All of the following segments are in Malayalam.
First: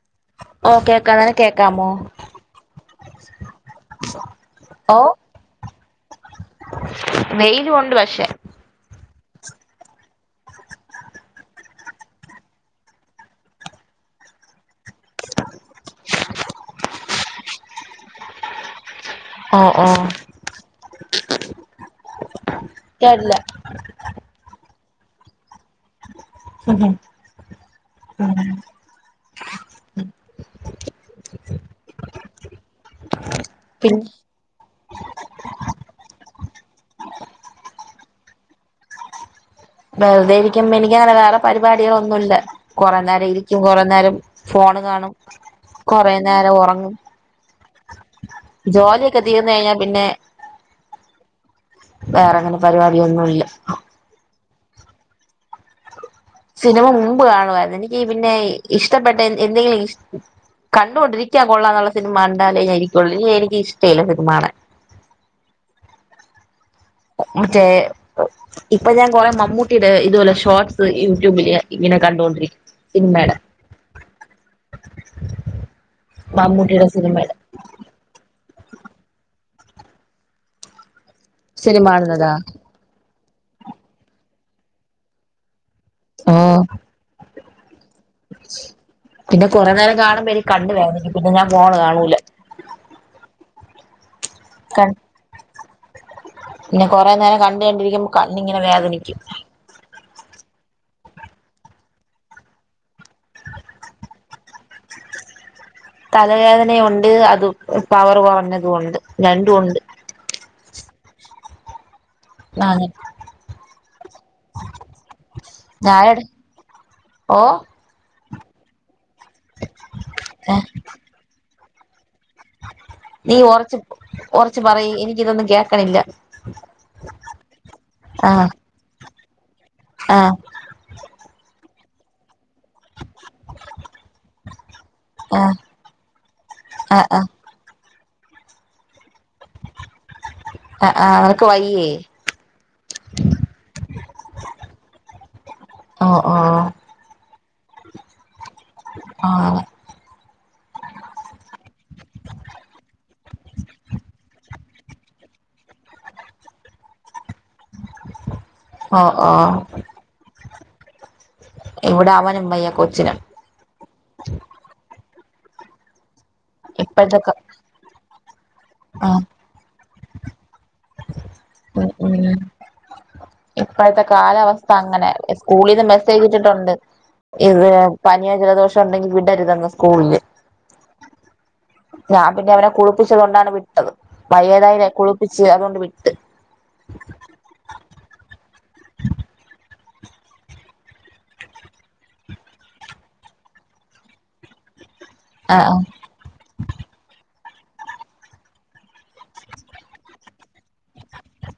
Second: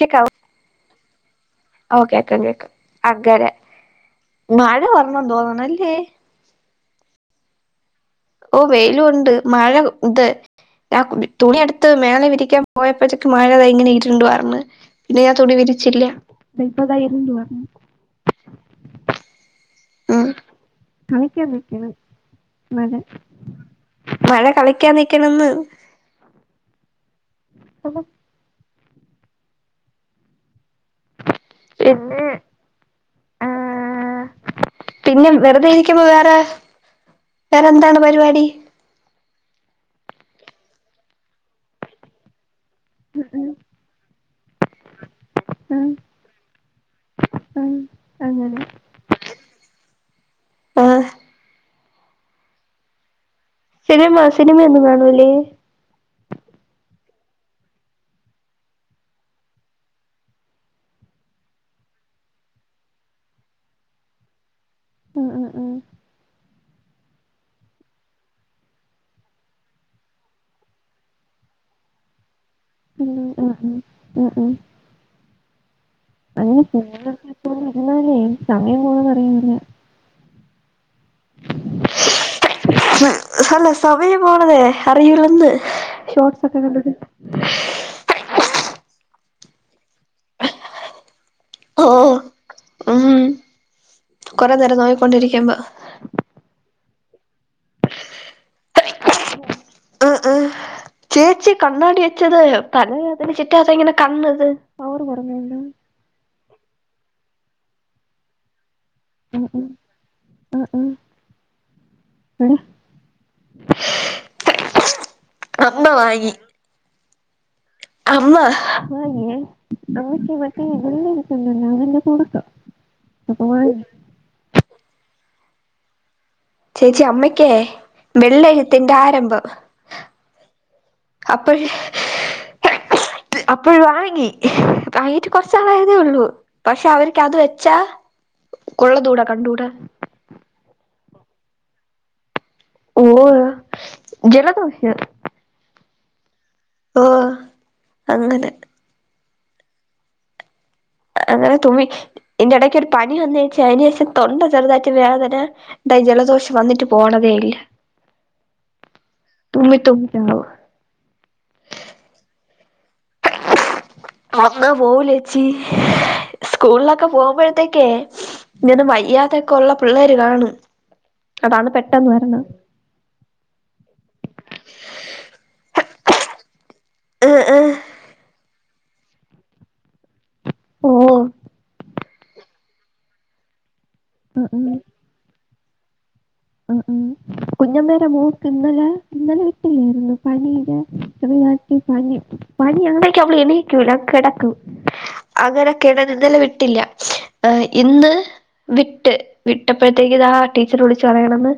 കേക്കാവോ ഓക്കെ ഓക്കെ [unintelligible] ഓ കേക്കാം കേക്കാം അങ്ങനെ മഴ വന്നു തോന്നുന്നില്ലേ വെയില് കൊണ്ട് വെ ഓ വെയിലുംണ്ട് മഴ ഇത് തുണി അടുത്ത് മേളെ വിരിക്കാൻ പോയപ്പോഴത്തക്ക് മഴ ത ഇങ്ങനെ ഇരുണ്ട് വര്ണ്, പിന്നെ ഞാൻ തുണി വിരിച്ചില്ല. അത ഇപ്പൊതാ ഇന്ന് വര [unintelligible] ഉ കളിക്കാിക്ക മഴ കേട്ടില്ല. മഴ കള കിക്കാ നക്കണംന്ന് ഉ ഉ പിന്നെ ആ പിന്നെ പിന്നെ വെറുതെ ഇനരിക്കുമ്പോ വേറെ വേറെ എന്താണ് പരിപാടി വെറുതെ ഇരിക്കുമ്പ എനിക്കങ്ങനെ വേറെ പരിപാടികളൊ ഒന്നുമ ഇല്ല കൊറെേ നേരം ഉം ഇരിക്കും കൊറേ നേരം ഫോണ് കാണും ഉം ഉം കൊറ നേരം ഉറങ്ങും ഉം അങ്ങനെ ജോലിയൊക്കെ തീർന്ന കഴിഞ്ഞാ പിന്നെ ആഹ് വേറെങ്ങനെ പരിപാടിയൊന്നുമല്ല സിനിമയന്നും കാണൂലേ സിനിമ മുമ്പ് കാണുവമായിരുന്നു എനിക്ക് പിന്നെ ഇഷ്ടപ്പെട്ട എന്തെങ്കിലും കണ്ടൊണ്ടിരിക്കാൻ കൊള്ളാംന്നുള്ള സിനിമ ഉണ്ടാലേ ഞ ഇരിക്കുള്ളനി എനിക്ക് ഇഷ്ടമല്ല സിനിമണ് ഉ ഉം ഉം മറ്റേ ഇപ്പൊ ഞാൻ കൊറ മമ്മൂട്ടിയുടെ ഇതുപോലെ ഷോർട്സ് യൂട്യൂബില് െ കണ്ടോണ്ടി ഉ ഉ ഉ ഉ ഉ മമ്മൂട്ടിയുടെ ഫോണിലൊക്കെ സിനിമല്ല എപ്പോഴും ഇരുന്നാലേ സമയം പോണത് അറിയൂല സിനിമാണുന്നതാ അല്ല സമയം പോണതേ അറിയൂലന്ന് ഓ ഷോർട്ടസ് ഒക്കെ കണ്ടക്ക പിന്നെ കുറെേ നേരം കാണുമ്പോൾ എനി കണ്ടുുവായിനനിക്ക് പിന്നെ ഞാൻ പോണ ഓ കാണൂല കുറെേ നേരം നോയിക്കൊണ്ടിരിക്ക്പ പിന്നെ കൊറെേ നേരം കണ്ടുകണ്ടിരിക്കുമ്പ കണ്ണിങ്ങനെ വേദനിക്കും ആഹ് ആഹ് ചേച്ചി കണ്ണാടി വെച്ചത് പല അതിന് ചിറ്റ അത ഇങ്ങനെ കണ്ണത് അവ തലവേദനുണ്ട് അത് പവർ കുറഞ്ഞതും ഉണ്ട് ഉം രണ്ടും ഉം ഉണ്ട് ഉം ഉം എടി ആ അമ്മ വി ഓ അമ്മ ആയെ അമ്മക്ക മറ്റേ വള്ള ഇക്കണ്ടല്ല അ കൂടു നീ ഉറച്ച് ഉറച്ച് പറയി എനിക്ക ഇതൊന്നും കേക്കണില്ല ചേച്ചി അമ്മയ്ക്കേ വെള്ളെഴുത്തിന്റെ ആരംഭം ആഹ പ [unintelligible] അപ്പോഴ വാങ്ങി വാങ്ങീട്ട് ആഹ് കൊറച്ചാളായതേ ഉള്ളൂ പക്ഷെ ആഹ് അവർക്ക് ആഹ് അത് വെച്ചാ കൊള്ളതൂടാ കണ്ടൂടാ ആ ആ് നിനക്ക് വയ്യേ ഓ ജല ത ആഹ അങ്ങനെ ആഹ അങ്ങനെ തുമി എന്റെ ഇടയ്ക്ക്ൊ ഒരു പണി വന്നഴച്ചാ അതിനന്േഷം തൊണ്ട ചെറുതായിട്ട് വോദന എന്താ ജലദോഷം വന്നിട്ട് പോണതേ ഇല്ല ഓ ഓ തുമ്മി തുമ്മിട്ടാവും എവ്ടെ അവനും വയ്യ കൊച്ചിന് അമ്മ പോലച്ചി കൂളിലൊക്കെ ഇപ്പോഴത്തെക്കെ പോകുമ്പോഴത്തേക്കേ ഞ്ഞൊന്ന് ആ മര്യാദതൊക്കെള്ള പിള്ളേര് കാണും അതാണ് ഉം പെട്ടെന്ന് ഉം വെരണ. ഇപ്പോഴത്തെ കാലാവസ്ഥ അങ്ങനെ സ്കൂളിന്നും ബ [unintelligible] ട്ടുണ്ട്. ആഹ് ഇത് ആഹ് പനിം ജലദോഷംണ്ടെങ്കി വിടരുതെന്ന് സ്കൂളില്. ഓ ഞാൻ പിന്നവനെ കുളിപ്പിച്ച് കൊണ്ടാണ് വിട്ടത്, വയ്യാതായലെ കുളിപ്പിച്ച് അതോണ്ട് വിട്ട്. ആ ആ കുഞ്ഞമ്മടെ മോക്ക് ന്നലെ ഇന്നലെ വിട്ടില്ലേരുന്നു പനിടേ പനി പനി പനിഅങ്ങടേക്ക അവള് എണീക്കൂല കെടക്കും. ആ അങ്ങനൊക്കെണ് ഇന്നലെ വിട്ടില്ല. ഇന്ന് വിട്ട് വിട്ടപ്പോഴത്തേക്ക്താ ടീച്ചർ വിളിച്ചു പറയണന്ന്.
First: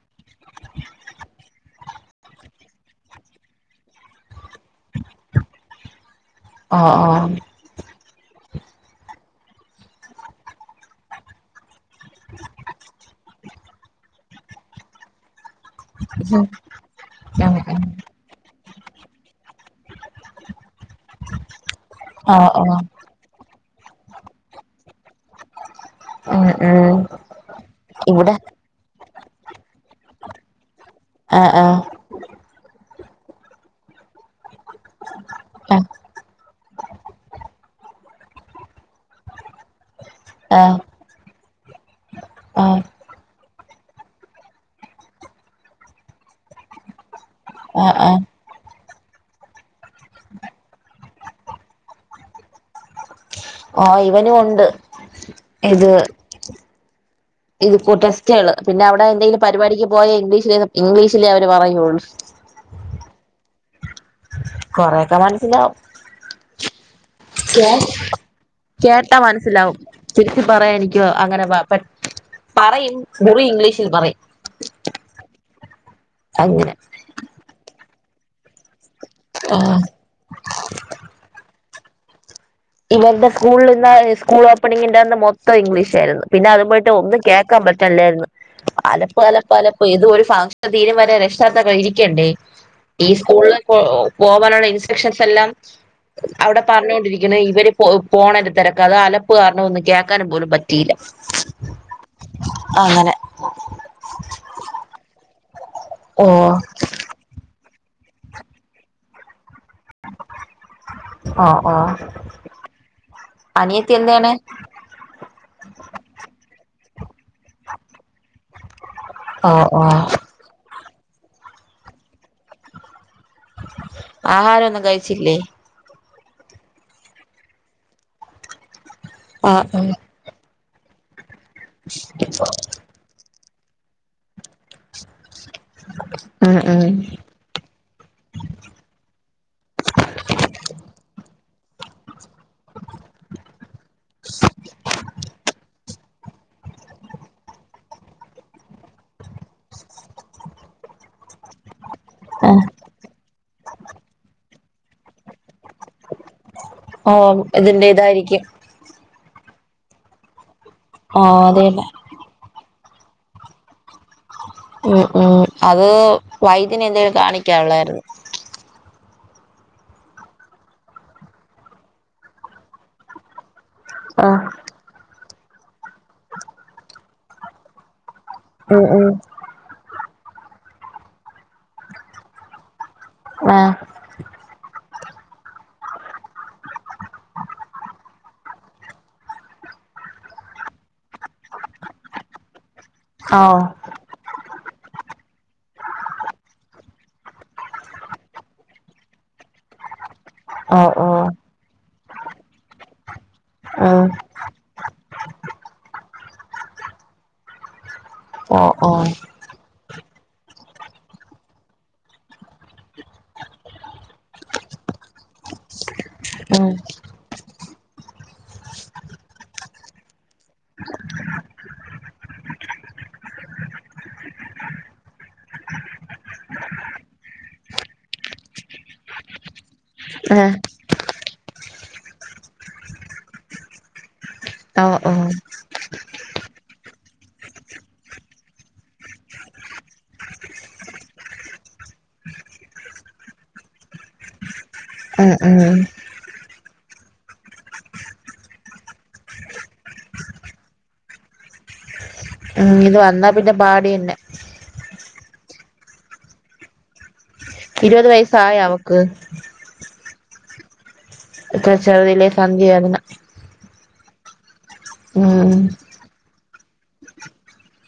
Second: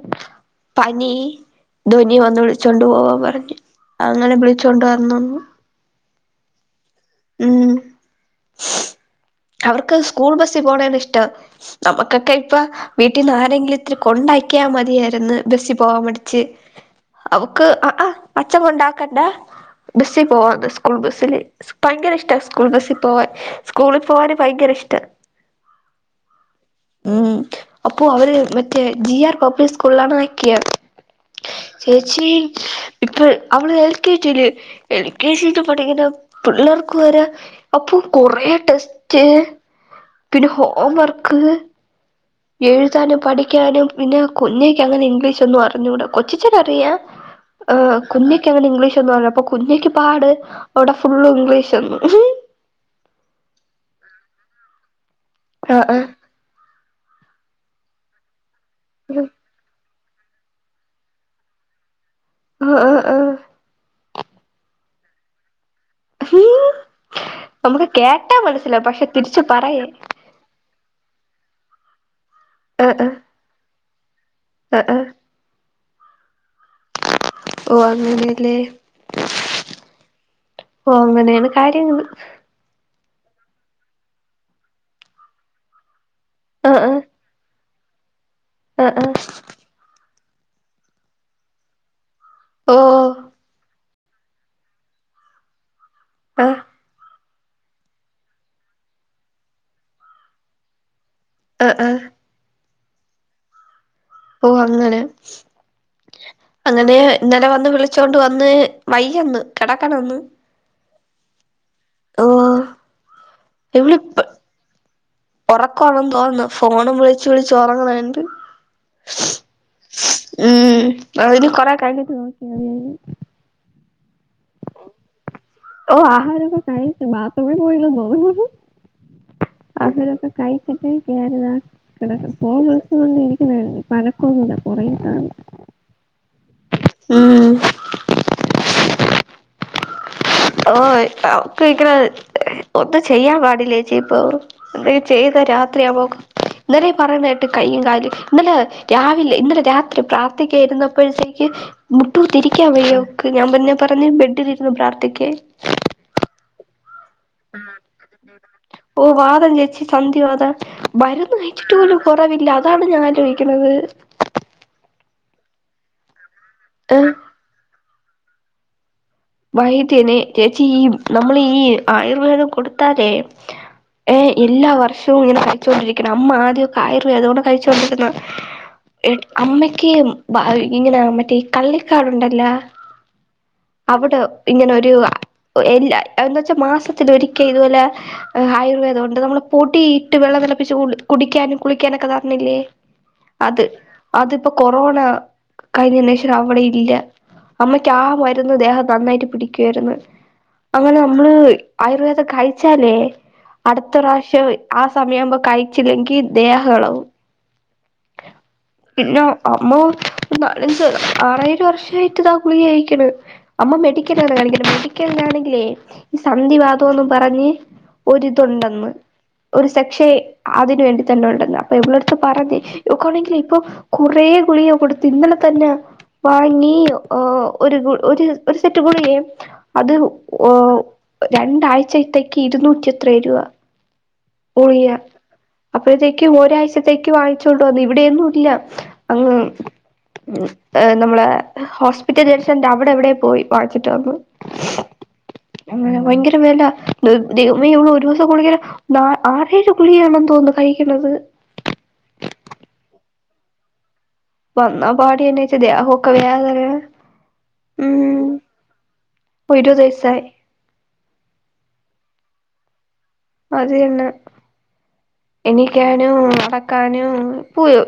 പനീ ധ്വനി വന്ന് വിളിച്ചോണ്ട് പോവാ പറഞ്ഞ് അങ്ങനെ വിളിച്ചോണ്ട് വന്നൂ. ആ ആ ആ അവർക്ക് സ്കൂൾ ബസിൽ പോണതിഷ്ടാ. നമുക്കൊക്കെ ഇപ്പ വീട്ടിന്നാരെങ്കിലും ഇത്തിരി കൊണ്ടാക്കിയാ മതിയേരുന്നു. ബസ്സി പോവാൻ മടിച്ച് അവക്ക് അ അ അ അച്ച കൊണ്ടാക്കണ്ട, ബസ്സി പോവാന്ന് സ്കൂൾ ബസ്സില്, ഭയങ്കരി ഷ്ട ഓ ഓ ഓ ഓ സ്കൂൾ ബസ്സിൽ പോവാൻ. സ്കൂളിൽ പോവാന് ഭയങ്കരി ഷ്ട. ഉം അപ്പൊ ഇവിടെ അവര് മറ്റേ ജി ആർ പബ്ലി സ്കൂളിലാണാ ക്കിയർ ആ ആ ചേച്ചീ ഇപ്പ അവള് എൽ കെജില്, എൽ കെ സി ക് ആ പഠിക്ക്ന ങ്ങള് വ്ക്ക് വരാ അപ്പൊ കൊറേ ടെസ്റ്റ് പിന്നെ ആ ഹോം വർക്ക് ആ എഴുതാനും പാടി ക്യാനും പിന്നെ കുഞ്ഞേക്ക ങ്ങനെ ഇഗ്ലീഷൊന്നും അറിഞ്ഞൂടാ, കൊച്ചച്ഛനറിയാ. ആ ആ കുഞ്ഞക്കങ്ങനെ ഇംഗ്ലീഷൊന്നും പറഞ്ഞു അപ്പൊ കുഞ്ഞക്ക് പാട് അടെ ഫുള്ള് ഇംഗ്ലീഷെന്ന് ആ ഇവനുണ്ട് ആഹ് ഇത്. ആഹ് ഇത് കൂ ടെസ്റ്റേള് പിന്നെവടെ ന്തേലും പരിപാടിക്ക് പോയ ഇംഗ്ലീഷില് ഇംഗ്ലീഷിലേ അവര് പറയു. ആ ആ ആ കൊറേക്കെ മനസിലാവും. ഹും കേ കേട്ടാ തിരിച്ച് മനസ്സിലാവും പറയാൻ തിരിച്ച് പറയാൻ എനിക്ക് വ അങ്ങനെ പ പെ പറിം ആഹ് ആഹ് മുറി ഇംഗ്ലീഷിൽ പറിം. ആഹ് ആഹ് അങ്ങനെ ഓ അങ്ങനേ ല്ലേ ഓ അങ്ങനേണ്. കാര്യങ്ങള്. ഇവര്ടെ സ്കൂള്ന്ന് സ്കൂൾ ഓപ്പണിങ്ങിന്റെന്ന് മൊത്തം ഇംഗ്ലീഷേര്ന്നു. പിന്നെ അതു ആഹ് പോയിട്ട് ആഹ് ഒന്ന് കേ ാൻ പറ്റല്ലേരുന്നു. ആഹ് ആഹ് അലപ്പ് അലപ്പ് അലപ്പ് ഏതോരു ഫാഷാത്ത തീരം വരെ രക്ഷാർത്തം രിക്കണ്ടേ? ഈ ഓഹ് സ്കൂളില് പോ പോവാനുള്ള ഇൻസ്ട്രക്ഷൻസെല്ലാം ആഹ് അവിടെ പറഞ്ഞൊണ്ടിരി ഇന്ന് ഇവര് പോ പോണെന്റെ തിരക്ക് അതലപ്പ് കാരണൊന്നും കേൾക്കാനും പോലും പറ്റീല്ല. അ ആ ആ ങ്ങനെ ഓ അങ്ങനെ ഓ അങ്ങനേ ഇന്നലെ വന്ന് വിളി ച്ചോണ്ട് വന്ന് വയ്യെന്ന്. കെടക്കണൊന്ന് ഓ ഓ ഓ അനിയത്തി ഇവളിപ്പം എന്താണ് ഒറക്കാണ് തോന്നുന്നു. ഓണം വിളിച്ചു വിളിച്ചോറങ്ങണ് ണ്ട്. ഓ ഓ അയിന് കൊറേ കയിഞ്ഞിട്ട് ൻ ആഹാരംന്നും കഴിച്ചില്ലേ ഓ ആഹാരൊക്കെ കഴിക്കും. ബാത്‌റൂമിൽ പോയില്ലേ ന്നെ ഒള്ളൂ. ആ ആ ബാക്കി ഒക്കെ [unintelligible] കുറതാണ് ആ ആ ഓഹ് കഴിക്കണത് ഒന്ന് ചെയ്യാൻ പാടില്ല ചേച്ചി ഇപ്പോ എന്തോ ചെയ്ത രാത്രിയാുമ്പോക്ക് ഇന്നലെ പറയാനായിട്ട് കയ്യും കാലും ഇന്നലെ രാവിലെ ഇന്നലെ രാത്രി പ്രാർത്ഥിക്കായിരുന്നപ്പോഴത്തേക്ക് മുട്ടു തിരിക്കാ വയ്യക്ക് ഞാൻ പറന്നെ പറഞ്ഞ് ബെഡിലിന്ന് പ്രാർത്ഥിക്കേ ഓ ഇതിന്റെ ഇതായിരിക്കും വാതം സന്ധിവാതം ആ മാരുന്ന് കഴിച്ചിട്ട് അതന്നെ പോലും കുറവില്ല അതാണ് ഞാൻ ആലോചിക്കുന്നത് ഉം ഉം അത് വൈദ്യന് ഏഹ് എന്തെങ്കിലും കാണിക്കാനുള്ളതായിരുന്നു വൈദ്യനെ ചേച്ചി ഈ നമ്മള് ഈ ആയുർവേദം കൊടുത്താലേ ഏ ആ എല്ലാ വർഷവും ഇങ്ങനെ കഴിച്ചൊണ്ടിരിക്കണ അമ്മ ആദ്യ കായറ അതുകൊണ്ട് കഴിച്ചോൊണ്ടിരിക്കുന്ന ഉം ഉം അമ്മക്ക് ഇങ്ങനെ മറ്റേ കള്ളിക്കാടുണ്ടല്ല ആഹ് അവിടെ ഇങ്ങനെൊരു എല്ല എ വച്ചാൽ മാസത്തില ഒരിക്കൽ ഇതുപോലെ ആയുർവേദംണ്ട് നമ്മള് പൊടിയിട്ട് വെള്ളം വെള്ളം കുടിക്കാനും കുളിക്കാനക്കെേ ഓ അത് കൊറോണ കഴിഞ്ഞ് ശേഷം അവിടെ ഇല്ല അമ്മയ്ക്ക് ആ മരുന്ന് ദേഹം നന്നായിട്ട് പിടിക്കുായിരുന്നു ഓ അങ്ങനെ ഓ നമ്മള് ആയുർവേദം കഴിച്ചാലേ അടുത്ത ഉം പ്രാവശ്യം ആ സമയ ആുമ്പോ കഴിച്ചില്ലെങ്കി ദേഹകളവും ആഹ് പിന്നെ അമ്മ നാലഞ്ച് ആറേഴ് വർഷാ യിട്ട്താ ഗുളിക കായിക്കണ് അമ്മ മെഡിക്കൽെ കാണിക്ക മെഡിക്കൽാണെങ്കിലേ ഈ സന്ധി വാദംന്നും പറഞ്ഞ് ഒരിതുണ്ടെന്ന് ഒരു സെക്ഷൻ അതിനുവേണ്ടി തന്നെ ഉണ്ടെന്ന് അപ്പൊ ഇവിടെ അടുത്ത് പറഞ്ഞേക്കവാണെങ്കിൽ ഇപ്പൊ കൊറേ ഒേ ഗുളിയ കൊടുത്തു ഇന്നലെതന്നെ വാങ്ങി ഒരു ഒരു ഒരു സെറ്റ് ഗുളിക അത് ആ രണ്ടാഴ്ചത്തേക്ക് ഇരുന്നൂറ്റി എത്ര രൂപ ഓ ഓ അപ്പഴത്തേക്ക് ഒരാഴ്ചത്തേക്ക് വാങ്ങിച്ചോണ്ട് വന്ന് ഇവിടെന്നും ഇല്ല അങ്ങ് നമ്മളെ ഹോസ്പിറ്റലേഷൻ അവിടെ എവിടെ പോയി വായിച്ചിട്ട് വന്നു ഉം ഉം മെയൂ ഒരു ദിവസം ഗുളിക ആറേഴ് ഗുളികയാണ തോന്നുന്നു കഴിക്കണത് ഉം ഇത് വന്നാ പിന്നെ പാടന്നെ വന്നാ പാടെന്നച്ച ദേഹ ഒൊക്കെ വേതന ഇരുപത് വയസായ അവക്ക് സായ് എത്ര ചെറതില്ലേ സന്ധി വേദന അത് ന്നെ ഉം എനിക്കാണ് നടക്കാനും ഇ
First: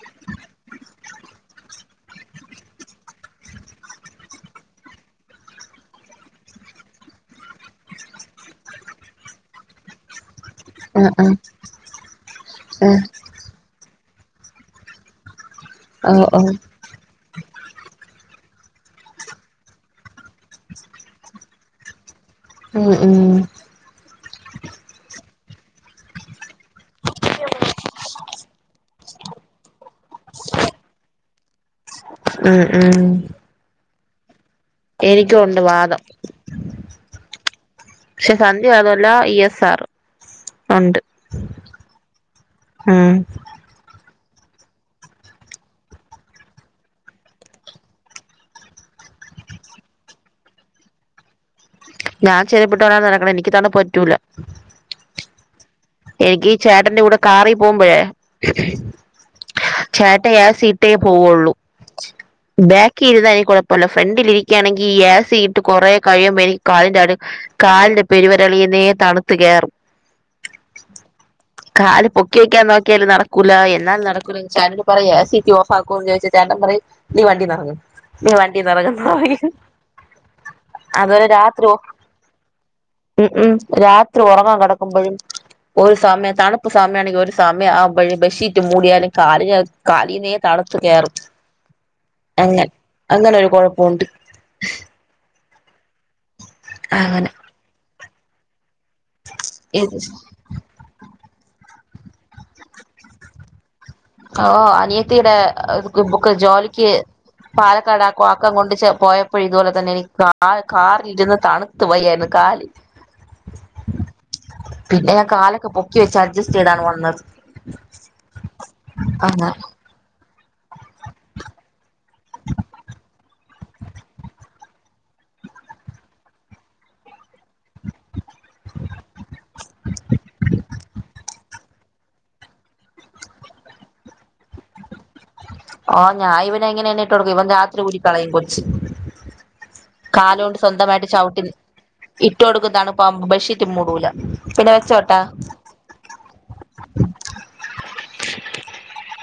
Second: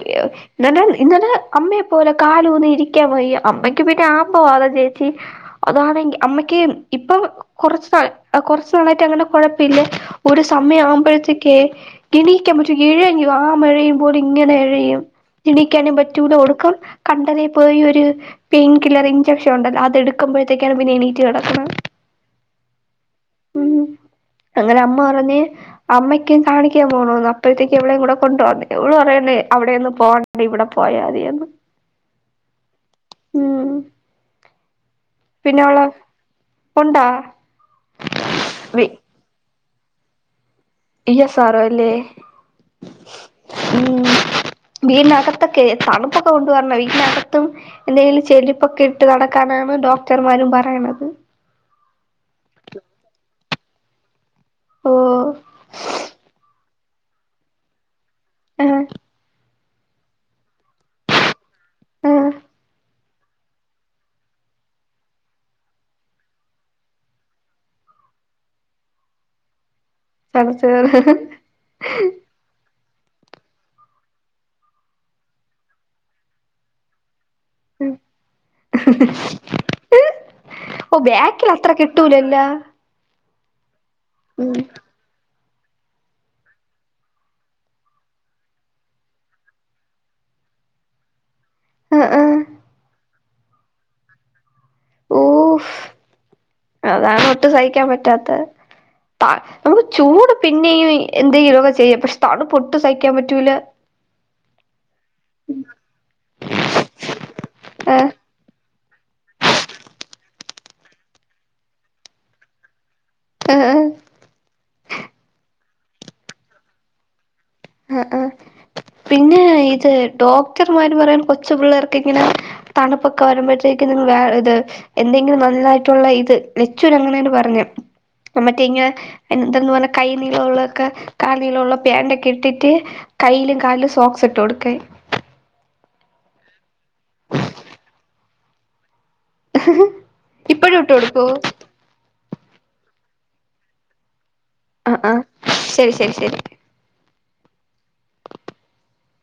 ഇന്നലെ അമ്മയെ പോലെ കാലൂന്ന് ഇരിക്കാൻ പോ അമ്മയ്ക്ക് പിന്നെ ആമ വാതം ചേച്ചി അതാണെങ്കിൽ അമ്മയ്ക്ക് ഇപ്പൊ കുറച്ച് നാൾ കുറ നായിട്ട് അങ്ങനെ കുഴപ്പല്ല ഒരു സമയം ആഹ് ആവുമ്പോഴത്തേക്കെ ഇിണീക്കാൻ പറ്റും ആഹ് ഇഴഞ്ഞു ആ മഴയും പോലെ ഇങ്ങനെ ഇഴയും ഇിണീക്കാനേും ആഹ് ഓഹ് പറ്റൂല ഓഹ് ഒടുക്കം കണ്ടന പോയി ഒരു പെയിൻ കില്ലർ ഇൻചെക്ഷൻ ഉണ്ടല്ലോ അതെടുക്കുമ്പോഴത്തേക്കാണ് പിന്നെ എണീറ്റ് കിടക്കുന്നത് ഉം ഉം ഉം അങ്ങനെ അമ്മ പറഞ്ഞ് അമ്മക്കും കാണിക്കണ പോണന്ന് അപ്പോഴത്തേക്ക് എവിടെയും കൂടെ കൊണ്ട് വന്നേ എവി പറയണേ അവിടെയ ഒന്ന് പോകണ്ടേ ഇവിടെ പോയാ മതിന്ന് ഉം ഉം എനിക്കുണ്ട് വാദം. ഉണ്ട. പക്ഷെ സന്ധ്യന്നല്ല ഇ എസ് ആർ. ഉണ്ട് എ സാറോ അല്ലേ? ഉം. ഉം. വീടിനകത്തൊക്കെ തണുപ്പൊക്കെ കൊണ്ട വരണ വീടിനകത്തും എന്തെങ്കിലും ചെടിപ്പൊക്ക ഇട്ട് നടക്കാന മ്മ ഡോക്ടർമാരും പറയണത്. ഞാൻ ചെര്പ്പ്ട്ടോണ്ട നടക്ണത് എനിക്ക് തണ്പ്പ് പറ്റൂല. ഓ. എനിക്ക്ീഈ ചേട്ടന്റെ കൂടെ കാറി പോകുമ്പോഴേ ആഹ് ചേട്ട യേസീട്ടേ പോവുള്ളൂ ആഹ് ബാക്കി ഇരുുന്നാ എനിക്ക് കുഴപ്പമില്ല ഫ്രണ്ടിലിരികാണെങ്കിൽ ഈ യാസ് ഇട്ട് കുറെേ കഴിയുമ്പോ എനിക്ക് കാലിന്റെ അടു കാലിന്റെ പെരുവരലീന്നേ തണുത്ത് കേറും. തണുത്തത് കാല് പൊക്കി വെക്കാൻനോ ൽ നടക്കൂല എന്നാലും നടക്കൂ ചാട്ടനോട് പറി യെസിറ്റി ഓഫാക്കോ ചോദിച്ച ചേട്ടൻ പറി നീ വണ്ടിനറങ്ങ് നി വണ്ടീന്നറങ്ങ് യെന്ന് പറയും. ഓ അതുപോലെ ബാക്കില് രാത്രി ഒ അത്രക്കെതൂലല്ല ഉം ഉം രാത്രി ഉറങ്ങാൻ കിടക്കുമ്പോഴും ഒരു സമയം തണുപ്പ് സമയമാണെങ്കിൽ ഒരു സമയം ആ ബെഡ്ഷീറ്റ് മൂടിയാലും കാലി കാലീനെ തണുപ്പ് കേറും. ആഹ ആഹ. അങ്ങനെ അങ്ങനെ ഒരു കുഴപ്പോണ്ട്. ഓ അതാണ് അങ്ങനെ ഒട്ടും സഹിക്കാൻ പറ്റാത്തെ ത നമുക്ക് ചൂട് പിന്നെയും എന്തെലൊക്കെ ചെയ്യാം പക്ഷെ തണു പൊട്ടു സഹിക്കാൻ പറ്റൂല ഓ അനിയത്തിയുടെ ക്ക് ജോലിക്ക് പാലക്കാട് ആ ആഹ് കാക്കം കൊണ്ട് ചെന്നു പോയപ്പോഴ ഇതുപോലെ തന്നെ എനി കാ കാറി ഇരുന്ന് തണുത് പോയേരുന്നു കാല് ഹ്ഹ്. പിന്നെ ഞാൻ കാലൊക്കെ പൊക്കി വെച്ച് അഡ്ജസ്റ്റ് ചെയ്താണ് വന്നത്. ആ ആ പിന്നെ അങ്ങനെ ഇത് ഡോക്ടർമാര് പറയാൻ കൊച് പിള്ളേർക്ക് ഇങ്ങനെ തണുപ്പൊക്കെ വരുമ്പോഴ ത് എന്തെങ്കിലും നായിട്ടുള്ള ഇത് ലച്ച [unintelligible] പർ ഞ്ഞു അമ്മക്കി ങ്ങനെ. കൈ നീള്ളൊള്ളക്കെ കാല്നീള്ള വേണ്ടക്കെ ഇട്ടിട്ട് കയ്യിലും കാലും സോക്സ് ഇട്ട് കൊടുക്ക ആഹ ഞാൻവെ എങ്ങനെ എന്നെ ഇട്ട് കൊടുക്ക ഇവൻ രാത്രി ഊരി കളയും കൊച്ച് കാലൊണ്ട് ഇപ്പഴും ഇട്ട് സ്വന്തമായിട്ട് കൊടുക്കോ ചവിട്ടി നി ഇറ്റ കൊടുക്കും തൺപ്പാവുംബോ ബഷീറ്റ് മൂടൂല. പിന്നെ ആ ആഹ വെച്ചോട്ടാ ശരി ശരി ശരി. [unintelligible]